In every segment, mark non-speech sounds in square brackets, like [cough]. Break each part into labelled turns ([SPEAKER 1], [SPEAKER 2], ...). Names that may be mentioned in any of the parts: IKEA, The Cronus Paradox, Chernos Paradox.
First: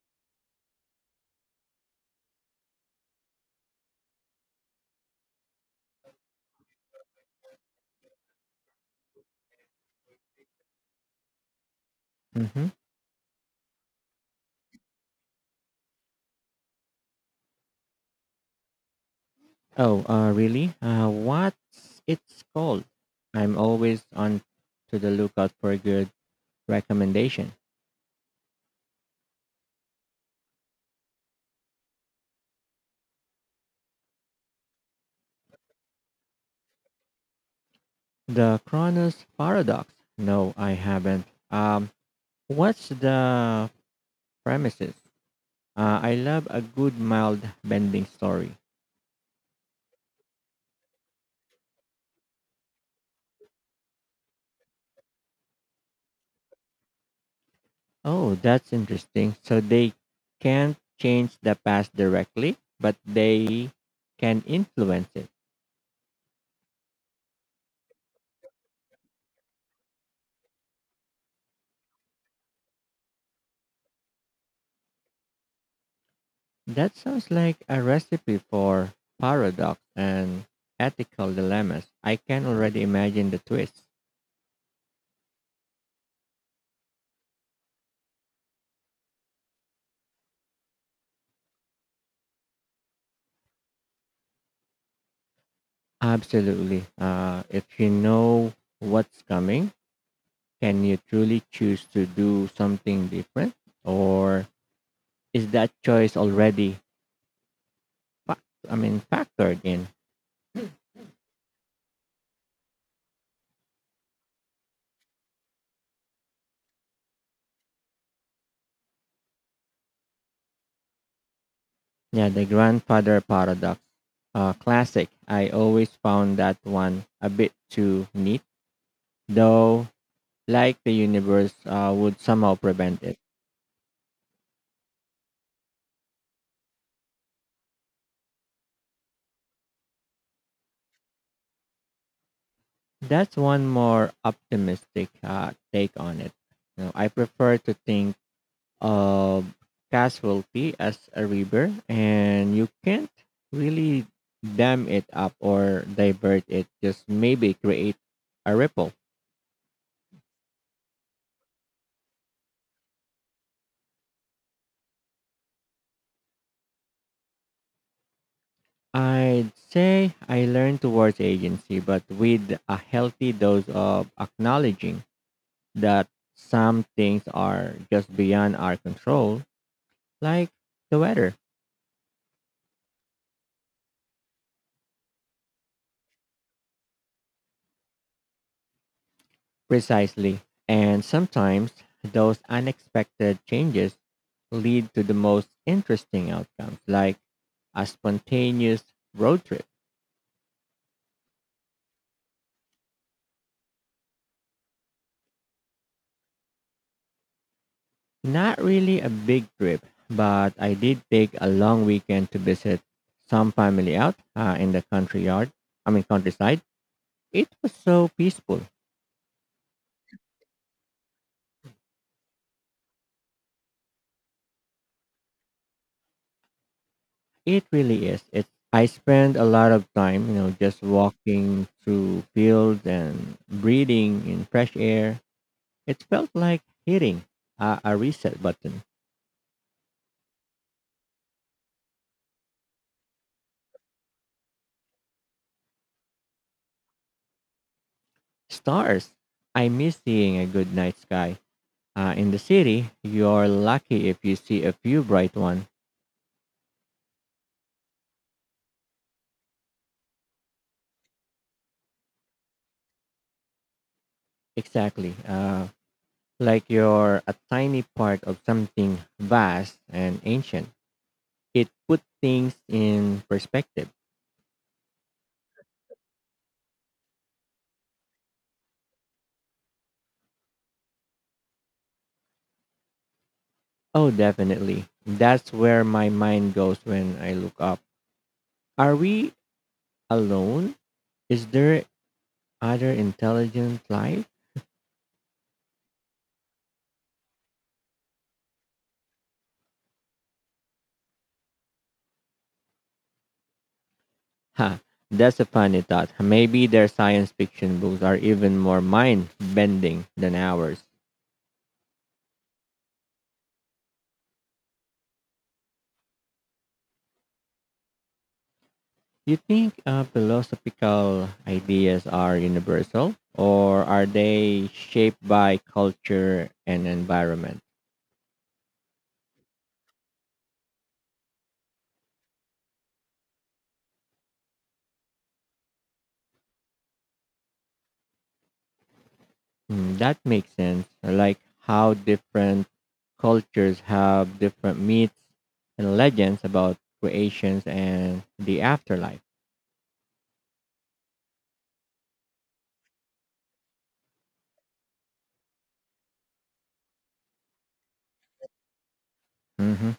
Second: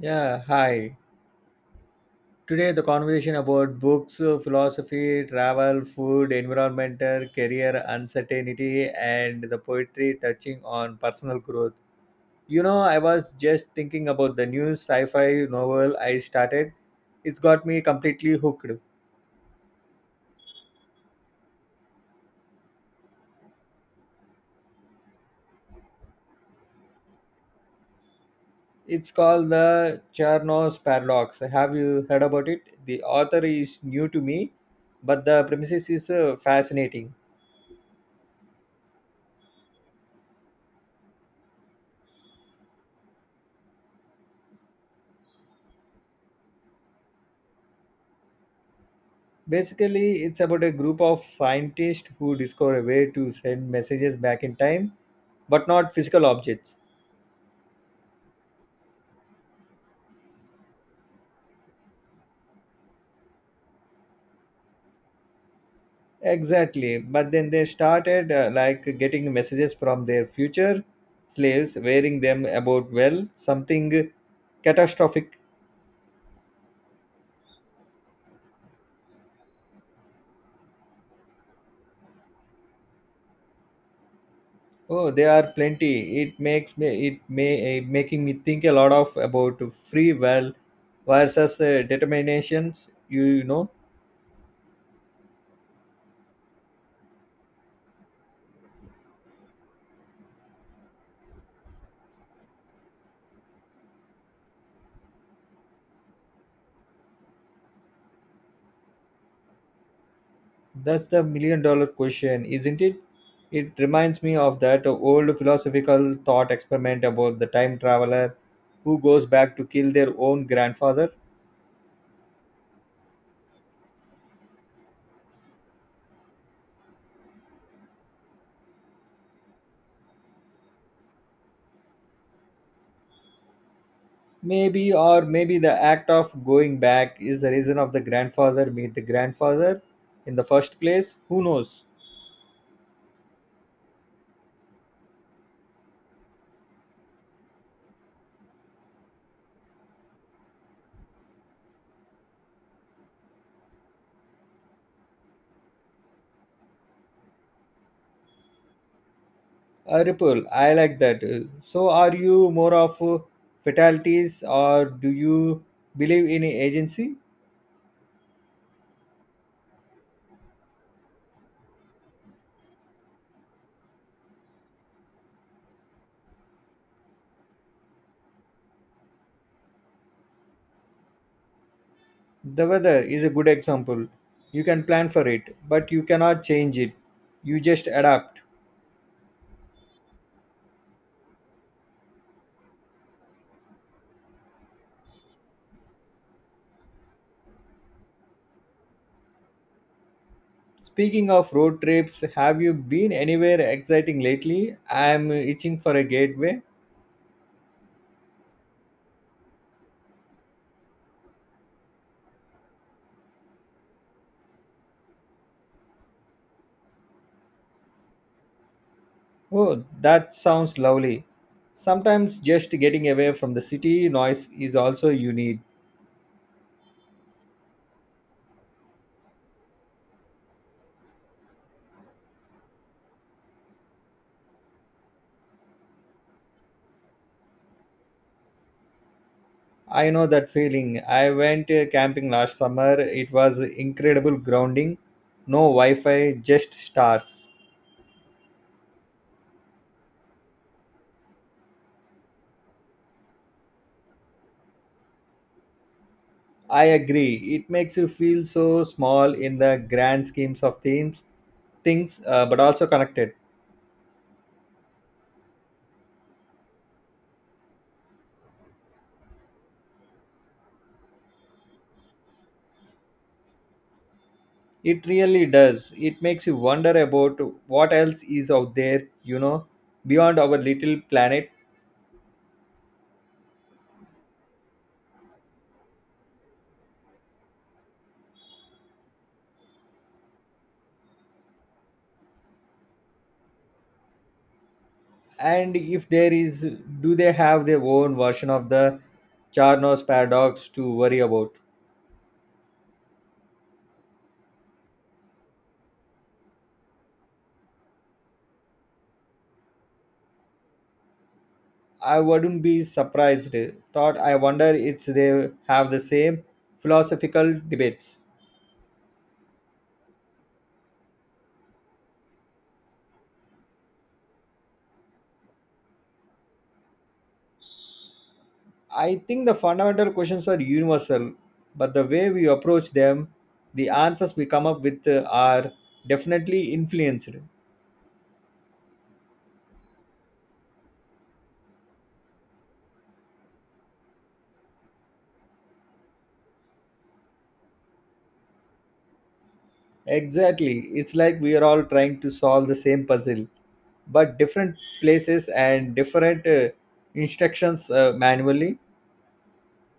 [SPEAKER 1] Yeah, hi. Today the conversation about books, philosophy, travel, food, environmental, career, uncertainty, and the poetry touching on personal growth. You
[SPEAKER 2] Mm-hmm.
[SPEAKER 1] know, I was just thinking about the new sci-fi novel I started. It's got me completely hooked.
[SPEAKER 2] Oh, really? What's it's called? I'm always on to the lookout for a good recommendation.
[SPEAKER 1] It's called the Chernos Paradox. Have you heard about it? The author is new to me, but the premises is fascinating.
[SPEAKER 2] The Cronus Paradox. No, I haven't. Um, what's the premises? I love a good mild bending story.
[SPEAKER 1] Basically, it's about a group of scientists who discover a way to send messages back in time, but not physical objects.
[SPEAKER 2] Oh, that's interesting. So they can't change the past directly, but they can influence it.
[SPEAKER 1] Exactly. But then they started like getting messages from their future slaves, wearing them about well something catastrophic.
[SPEAKER 2] That sounds like a recipe for paradox and ethical dilemmas. I can already imagine the twist.
[SPEAKER 1] Oh, there are plenty. It makes me it may Making me think a lot of about free will versus determinations. You know.
[SPEAKER 2] Absolutely. If you know what's coming, can you truly choose to do something different? Or is that choice already, fac- I mean, factored in?
[SPEAKER 1] That's the million dollar question, isn't it? It reminds me of that old philosophical thought experiment about the time traveler who goes back to kill their own grandfather.
[SPEAKER 2] Yeah, the grandfather paradox. Classic. I always found that one a bit too neat, though, like the universe would somehow prevent it.
[SPEAKER 1] Maybe, or maybe the act of going back is the reason of the grandfather meet the grandfather in the first place. Who knows?
[SPEAKER 2] That's one more optimistic take on it. You know, I prefer to think of casualty as a river, and you can't really dam it up or divert it, just maybe create a ripple.
[SPEAKER 1] Ripple, I like that. So, are you more of fatalities or do you believe in agency?
[SPEAKER 2] I'd say I learned towards agency, but with a healthy dose of acknowledging that some things are just beyond our control, like the weather.
[SPEAKER 1] The weather is a good example. You can plan for it, but you cannot change it. You just adapt.
[SPEAKER 2] Precisely. And sometimes those unexpected changes lead to the most interesting outcomes, like a spontaneous road trip.
[SPEAKER 1] Speaking of road trips, have you been anywhere exciting lately? I am itching for a gateway.
[SPEAKER 2] Not really a big trip, but I did take a long weekend to visit some family out in the country yard. I mean countryside. It was so peaceful.
[SPEAKER 1] Oh, that sounds lovely. Sometimes just getting away from the city noise is also you need.
[SPEAKER 2] It really is. It. I spent a lot of time, you know, just walking through fields and breathing in fresh air. It felt like hitting a reset button.
[SPEAKER 1] I know that feeling. I went camping last summer. It was incredible grounding. No Wi Fi, just stars.
[SPEAKER 2] Stars. I miss seeing a good night sky. In the city, you're lucky if you see a few bright ones.
[SPEAKER 1] I agree. It makes you feel so small in the grand schemes of things, but also connected.
[SPEAKER 2] Exactly. Like you're a tiny part of something vast and ancient. It put things in perspective.
[SPEAKER 1] It really does. It makes you wonder about what else is out there, you know, beyond our little planet,
[SPEAKER 2] Oh, definitely. That's where my mind goes when I look up. Are we alone? Is there other intelligent life?
[SPEAKER 1] and if there is, do they have their own version of the Charnos paradox to worry about?
[SPEAKER 2] Ha, that's a funny thought. Maybe their science fiction books are even more mind bending than ours.
[SPEAKER 1] I wouldn't be surprised. Thought I wonder if they have the same philosophical debates.
[SPEAKER 2] Do you think philosophical ideas are universal or are they shaped by culture and environment?
[SPEAKER 1] I think the fundamental questions are universal, but the way we approach them, the answers we come up with are definitely influenced.
[SPEAKER 2] Mm, that makes sense. I like how different cultures have different myths and legends about creations and the afterlife.
[SPEAKER 1] Exactly. It's like we are all trying to solve the same puzzle, but different places and different instructions manually,
[SPEAKER 2] hmm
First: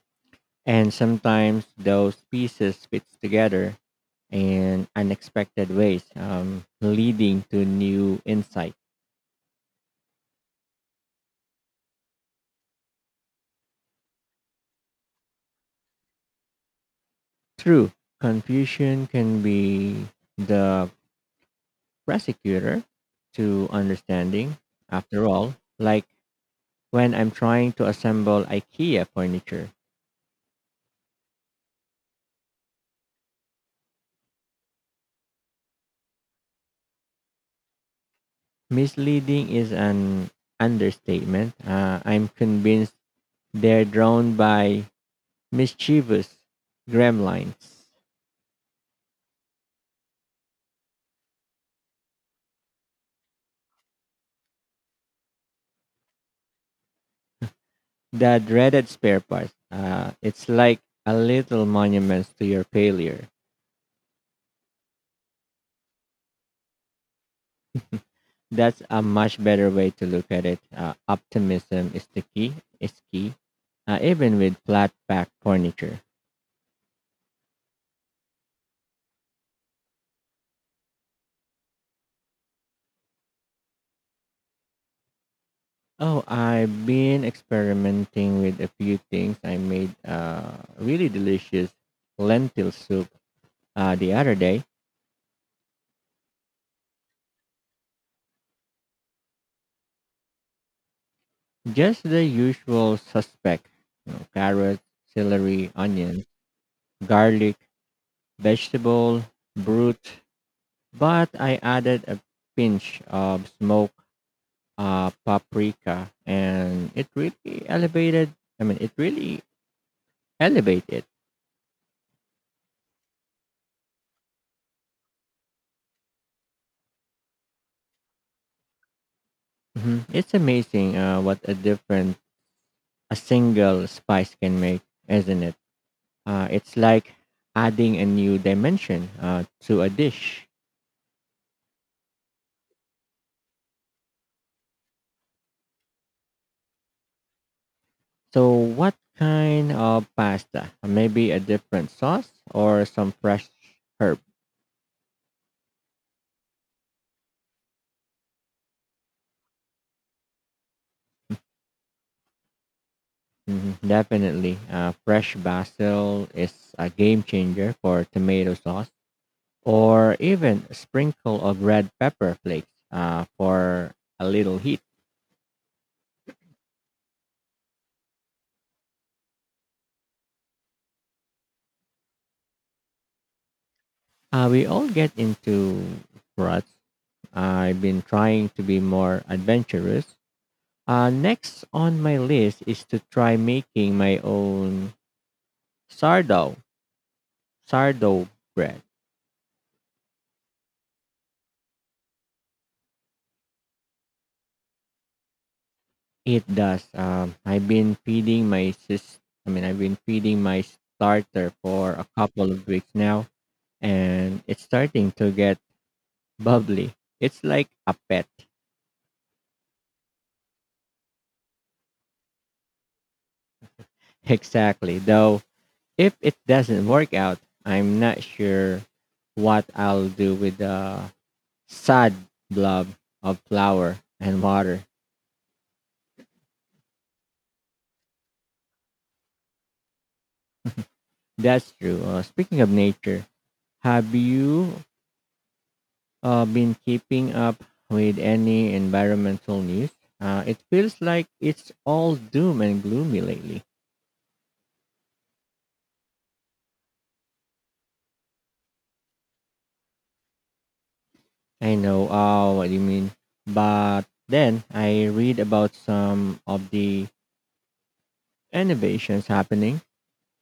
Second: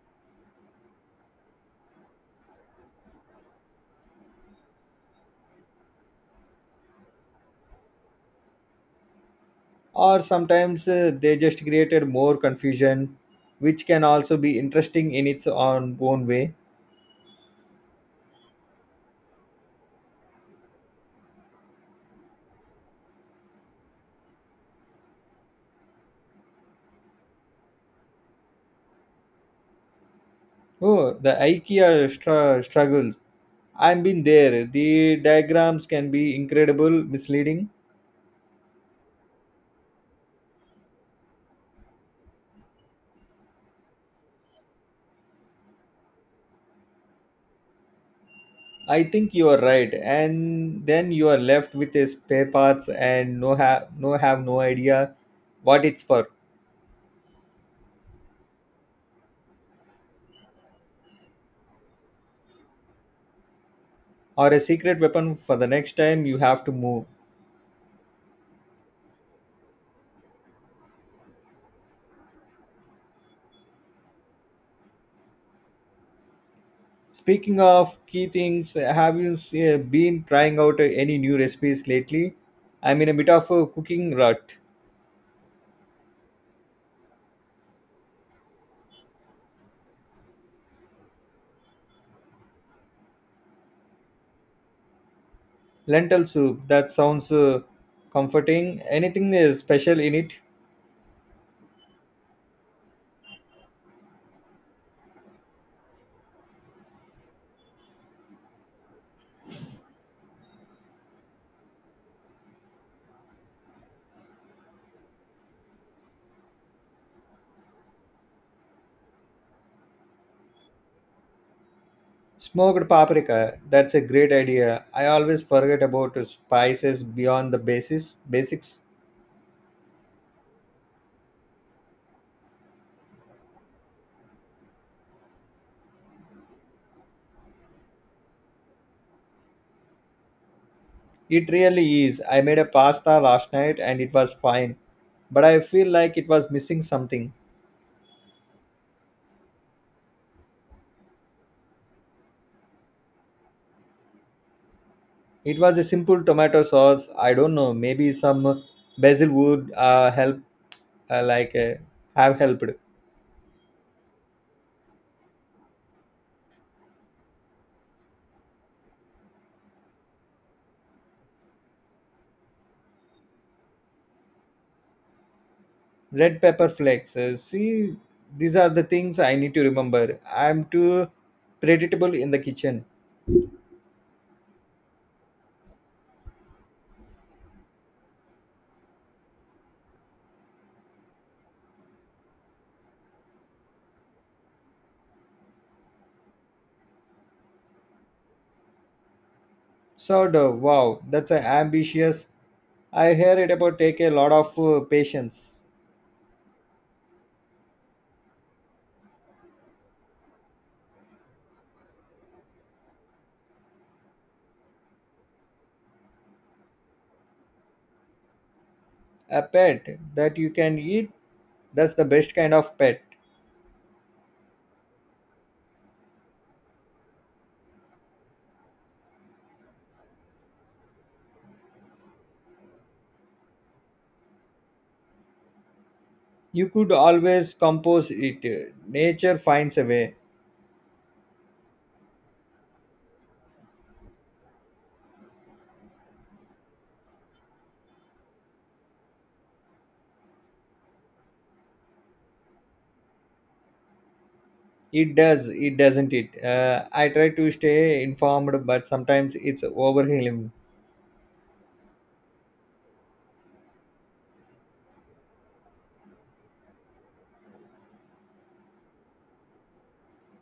[SPEAKER 2] And sometimes those pieces fit together in unexpected ways, leading to new insight.
[SPEAKER 1] or sometimes they just created more confusion, which can also be interesting in its own way.
[SPEAKER 2] True, confusion can be the prosecutor to understanding. After all, like when I'm trying to assemble IKEA furniture,
[SPEAKER 1] Oh, the struggles I've been there. The diagrams can be incredible, misleading.
[SPEAKER 2] misleading is an understatement. I'm convinced they're drawn by mischievous gremlins,
[SPEAKER 1] I think you are right, and then you are left with a spare parts and no idea what it's for,
[SPEAKER 2] the dreaded spare parts. It's like a little monument to your failure.
[SPEAKER 1] or a secret weapon for the next time you have to move.
[SPEAKER 2] That's a much better way to look at it. Optimism is the key. Is key, even with flat pack furniture.
[SPEAKER 1] Speaking of key things, have you been trying out any new recipes lately? I'm in a bit of a cooking rut.
[SPEAKER 2] Oh, I've been experimenting with a few things. I made really delicious lentil soup the other day.
[SPEAKER 1] Lentil soup. That sounds comforting. Anything special in it?
[SPEAKER 2] Just the usual suspect: you know, carrots, celery, onions, garlic, vegetable, brute. But I added a pinch of smoked paprika, and it really I mean, it really elevated it.
[SPEAKER 1] Smoked paprika, that's a great idea. I always forget about spices beyond the basis basics.
[SPEAKER 2] It's amazing what a different a single spice can make, isn't it? It's like adding a new dimension to a dish.
[SPEAKER 1] It really is. I made a pasta last night and it was fine, but I feel like it was missing something.
[SPEAKER 2] So, what kind of pasta? Maybe a different sauce or some fresh herb.
[SPEAKER 1] It was a simple tomato sauce. I don't know, maybe some basil would help like have helped.
[SPEAKER 2] Definitely, fresh basil is a game changer for tomato sauce or even a sprinkle of red pepper flakes for a little heat.
[SPEAKER 1] Red pepper flakes. See, these are the things I need to remember. I'm too predictable in the kitchen.
[SPEAKER 2] We all get into ruts. I've been trying to be more adventurous. Next on my list is to try making my own sardo sardo bread.
[SPEAKER 1] Wow, that's a ambitious. I hear it about take a lot of patience.
[SPEAKER 2] It does. I've been feeding my sis. I mean, I've been feeding my starter for a couple of weeks now, and it's starting to get bubbly. It's like a pet.
[SPEAKER 1] A pet that you can eat, that's the best kind of pet.
[SPEAKER 2] Exactly. Though, if it doesn't work out, I'm not sure what I'll do with the sad blob of flour and water.
[SPEAKER 1] You could always compose it. Nature finds a way.
[SPEAKER 2] That's true. Speaking of nature, have you been keeping up with any environmental news? It feels like it's all doom and gloomy lately.
[SPEAKER 1] It does, it doesn't it? I try to stay informed, but sometimes it's overwhelming.
[SPEAKER 2] I know what you mean. But then I read about some of the innovations happening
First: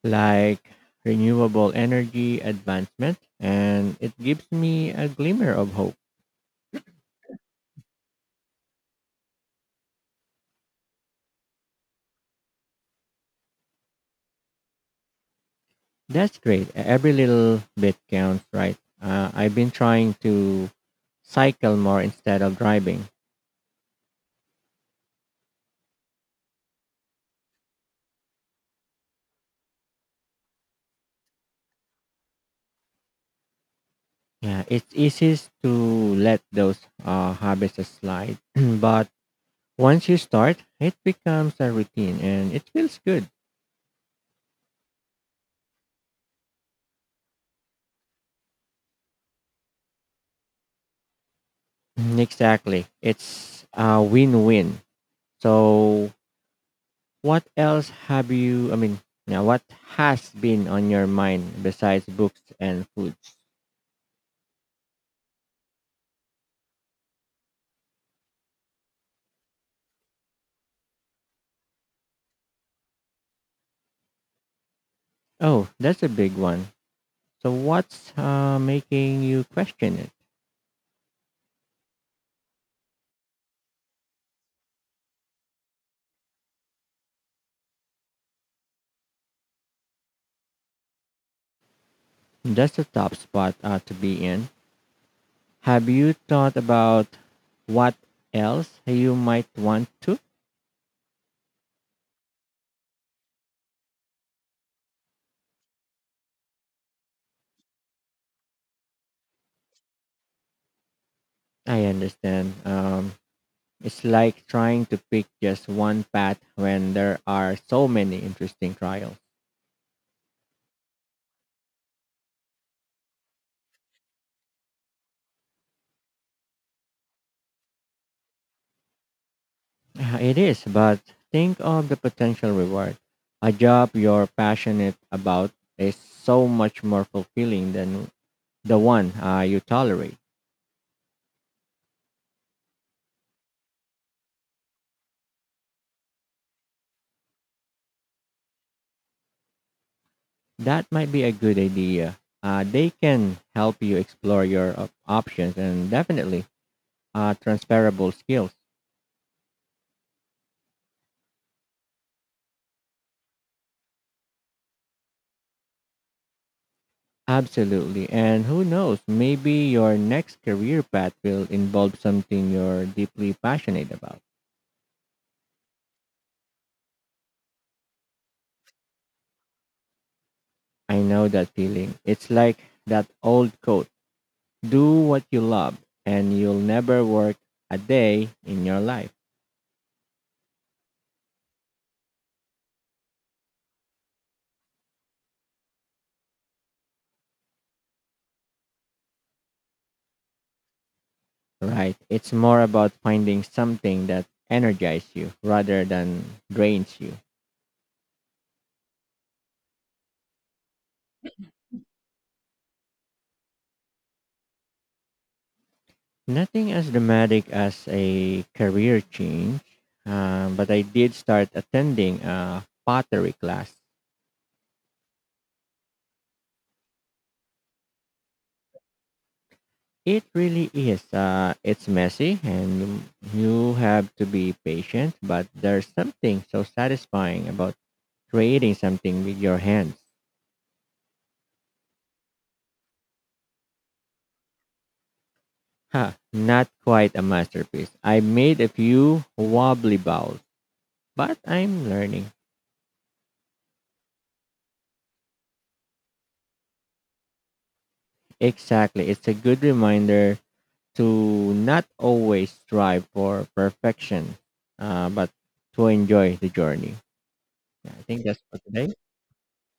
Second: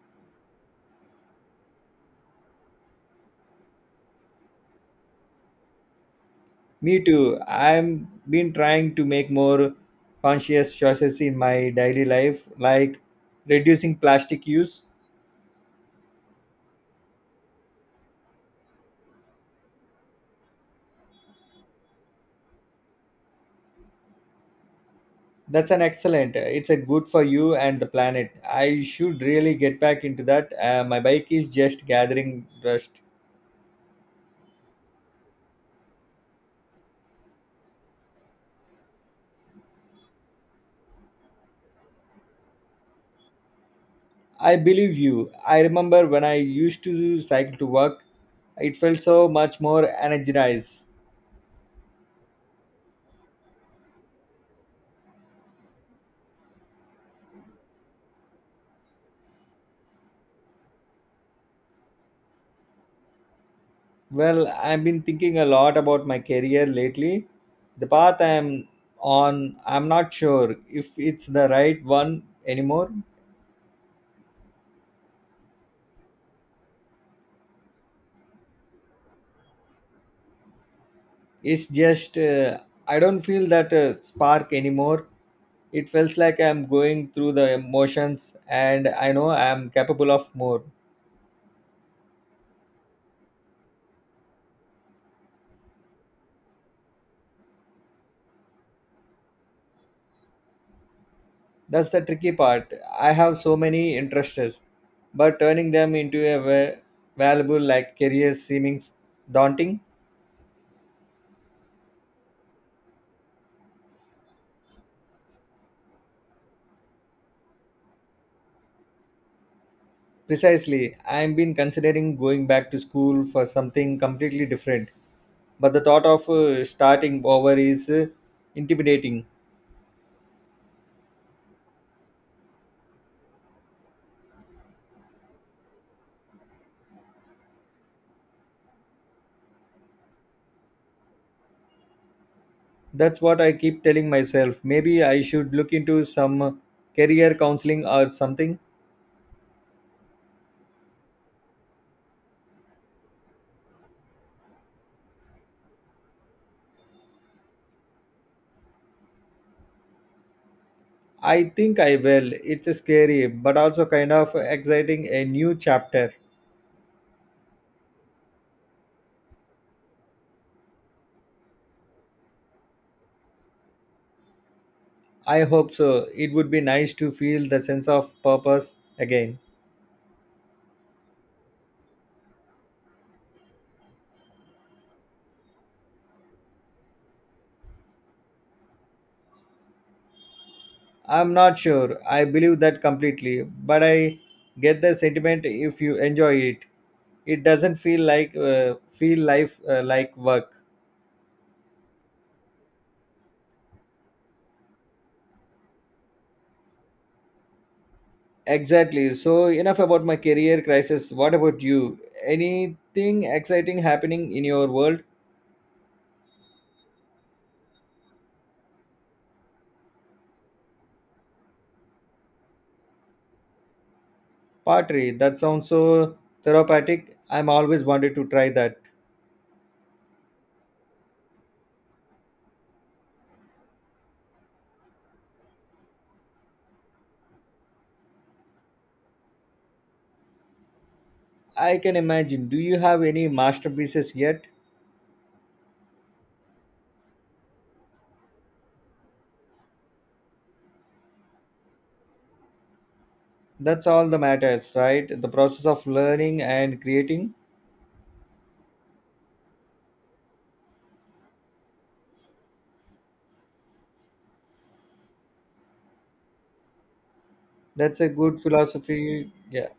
[SPEAKER 2] like renewable energy advancement, and it gives me a glimmer of hope.
[SPEAKER 1] Me too. I'm been trying to make more conscious choices in my daily life, like reducing plastic use.
[SPEAKER 2] That's great. Every little bit counts, right? I've been trying to cycle more instead of driving.
[SPEAKER 1] That's an excellent. It's a good for you and the planet. I should really get back into that. My bike is just gathering dust.
[SPEAKER 2] Yeah, it's easiest to let those habits slide, [clears throat] but once you start, it becomes a routine and it feels good.
[SPEAKER 1] I believe you. I remember when I used to cycle to work, it felt so much more energized.
[SPEAKER 2] Mhm. Exactly. It's a win-win. So What else have you, I mean, yeah, what has been on your mind besides books and foods?
[SPEAKER 1] Well, I've been thinking a lot about my career lately. The path I'm on, I'm not sure if it's the right one anymore.
[SPEAKER 2] Oh, that's a big one. So, what's making you question it?
[SPEAKER 1] It's just I don't feel that spark anymore. It feels like I'm going through the emotions and I know I'm capable of more.
[SPEAKER 2] That's a top spot to be in. Have you thought about what else you might want to?
[SPEAKER 1] That's the tricky part. I have so many interests, but turning them into a valuable like career seems daunting.
[SPEAKER 2] I understand. It's like trying to pick just one path when there are so many interesting trials.
[SPEAKER 1] Precisely, I've been considering going back to school for something completely different, but the thought of starting over is intimidating.
[SPEAKER 2] It is, but think of the potential reward. A job you're passionate about is so much more fulfilling than the one you tolerate.
[SPEAKER 1] That's what I keep telling myself. Maybe I should look into some career counseling or something.
[SPEAKER 2] That might be a good idea. They can help you explore your options and definitely transferable skills.
[SPEAKER 1] I think I will. It's scary, but also kind of exciting a new chapter.
[SPEAKER 2] Absolutely. And who knows, maybe your next career path will involve something you're deeply passionate about.
[SPEAKER 1] I hope so. It would be nice to feel the sense of purpose again.
[SPEAKER 2] I know that feeling. It's like that old coat. Do what you love and you'll never work a day in your life,
[SPEAKER 1] I'm not sure. I believe that completely, but I get the sentiment if you enjoy it. It doesn't feel like feel life like work.
[SPEAKER 2] right? It's more about finding something that energizes you rather than drains you.
[SPEAKER 1] Exactly. So, enough about my career crisis. What about you? Anything exciting happening in your world?
[SPEAKER 2] Nothing as dramatic as a career change, but I did start attending a pottery class.
[SPEAKER 1] Pottery. That sounds so therapeutic. I'm always wanted to try that.
[SPEAKER 2] It really is. It's messy and you have to be patient, but there's something so satisfying about creating something with your hands.
[SPEAKER 1] I can imagine. Do you have any masterpieces yet?
[SPEAKER 2] Huh, not quite a masterpiece. I made a few wobbly balls, but I'm learning.
[SPEAKER 1] That's all that matters, right? The process of learning and creating.
[SPEAKER 2] Exactly. It's a good reminder to not always strive for perfection, but to enjoy the journey. Yeah,
[SPEAKER 1] That's
[SPEAKER 2] I
[SPEAKER 1] a
[SPEAKER 2] think
[SPEAKER 1] good
[SPEAKER 2] that's for today.
[SPEAKER 1] philosophy. Yeah.